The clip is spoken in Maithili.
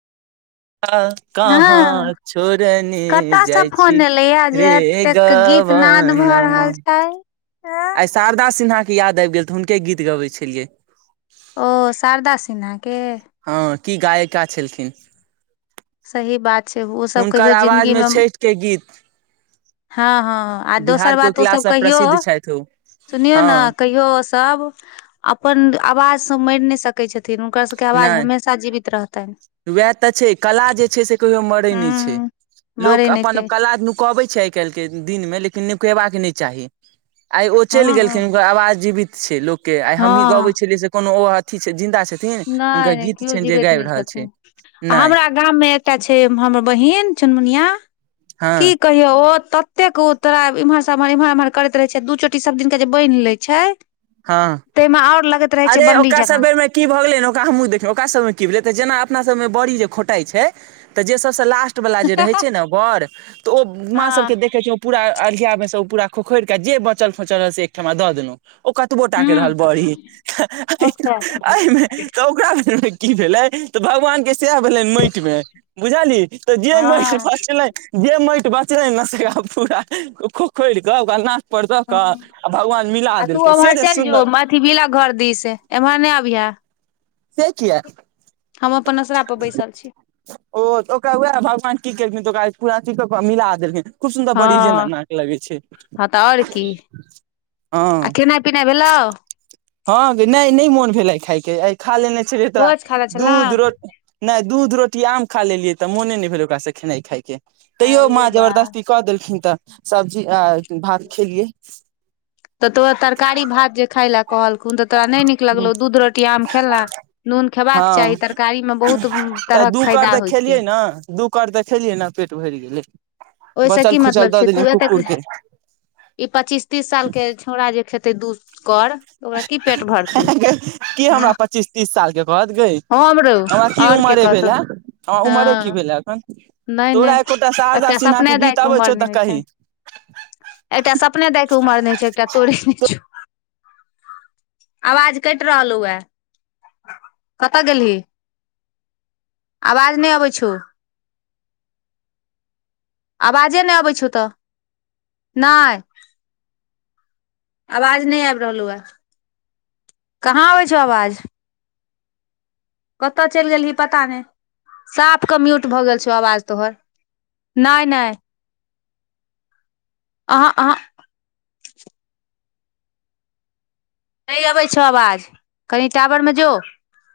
हँ हँ कहाँ छोड़ने कतऽ सँ जाइ छी फोन एलैया जे रे ग एतेक ऽ गीत व नाद नमा [inaudible] आइ शारदा सिन्हा के याद आबि गेल तऽ हुनके गीत गबैत छलियै ओ शारदा सिन्हाके हँ की गायिका छलखिन सही बात छै ओ सब कहियो हुनकर आवाज जिन्दगी मे छठि के गीत हँ हँ आ दोसर बिहार बात ओसभ कोकिलासँ कहियौ प्रसिद्ध छथि ओ सुनियौ ने हँ कहियौ सब अपन आवाज से मरि न स कै छथिन हुनकर सभके आवाज हमेशा जीवित रहतनि वएह तऽ छै कला जे छै से कहियो मरै नहि छै हूँ मरै लोक नहि अपन छै कला नु कहबैत छै आइ काल्हिके दिनमे लेकिन नुकयबाक नहि चाही आइ ओ हँ चलि हँ गेलखिन हुनकर आवाज जीवित छै लोकके आइ हमही गबै हँ छलियै से कोनो ओ अथी छै जिन्दा छथिन हुनकर नहि नहि गीत केओ छनि जे जीबैत गाबि नहि रहल छथिन छै आ नहि हमरा गाम मे एकटा छै हमर बहिन चुनमुनिया हँ की कहियो ओ ततेक ओ तोरा इम्हर एमहर एम्हर एमहर कर रहे छै दू चोटी सब दिनक जे बनि लै छै हँ ताहिमे आओर लगैत रहै छै अरे बनरी ओकरा सब जकाँ बेर मे की भऽ गेलै ने ओकरा हमहूँ देखियै ओकरा सभमे की भेलै तऽ जेना अपना सभमे बड़ी जे खोटाइ छै तऽ जे सबस लास्ट वालला जे रहै छै ने बर तऽ ओ माँ हँ सबके देखै छै पूरा अरियामे से ओ पूरा खोखरिकऽ जे बचल फोचल रहल से एकठमा दऽ देलहुँ ओ बो टाक रहल हूँ बड़ी [unintelligible] अच्छा एहिमे तऽ ओकरा बेर में की भेलै तऽ भगवान के सएह भेलनि मटि मे बुझलिय तऽ जे मटि हँ बछलै जे मटि बचले न से हो पूरा खोखोरिकऽ ओकरा ना पर द क आ हँ भगवान मिला आ देल तू उम्हर चलि जो अथी बिला घर दिस एम्हर नहि अबिहे से किया हम अपन असरा पर बैसल छी ओ ओकरा उएह भगवान की केलखिन तऽ ओरा पूरा ची मिला देलखिन खुब सुन्दर बड़ी जेना हँ नाक लगै छै हँ तऽ आओर हँ पना भेल ल हँ नहि नहि मोन भेलै खायके आ खा लेने छलियै तोरा भोज खा ले छलौं दूध रोट नइ दूध रोटी आम खा लेलियै तऽ मोने नहि भेल ओकासँ खेनाइ खाय के तैयो माँ अरे बाह जबरदस्ती कऽ देलखिन तऽ सब्जी आ भात खेलियै तऽ तोरा तरकारी भात जे खाय लए कहल खून तऽ तोरा नहि नीक लगलौ दूध रोटी आम खेलहुँ नून हँ खेबाक चाही तरकारी में बहुत तऽ तरहक दू फायदा कर तऽ होइ छै खेलियै ने दू कर तऽ खेलियै ने पेट भरि गेलै ओहिस बचल की खुचल मतलब दऽ छै तू देलियै एतेक कुकुर के ई पच्चीस तीस साल के छौड़ा जे खेते दू कर ओकरा की पेट भरतै की हँ हमरा पच्चीस तीस साल के कहत गै हं हम हमरा रह की आओर के उमरे भेल कहतौ हे हमरा हँ उमरे की भेल हे एखन नय तोरा नय एकोटा शारदा एकटा सिन्हा के सपने गीत दायके अबै उमर छौ नहि तऽ होइ कही छनि एकटा सपने दएके उमर नहि छै एकटा तोड़े नहि छौ अवाज कटि रहलहु वे कतऽ गेली अवाज नहि अबै छौ आवाजे नहि अबै छ ओतऽ नहि अवाज नहि आबि रहल ह कहाँ अबै छौ अवाज कतय चलि गेलही पता नहि साफ के म्यूट भऽ गेल छौ आवाज तोहर नय नय अहाँ अहाँ नहि अबै छौ आवाज कनि टावर में जो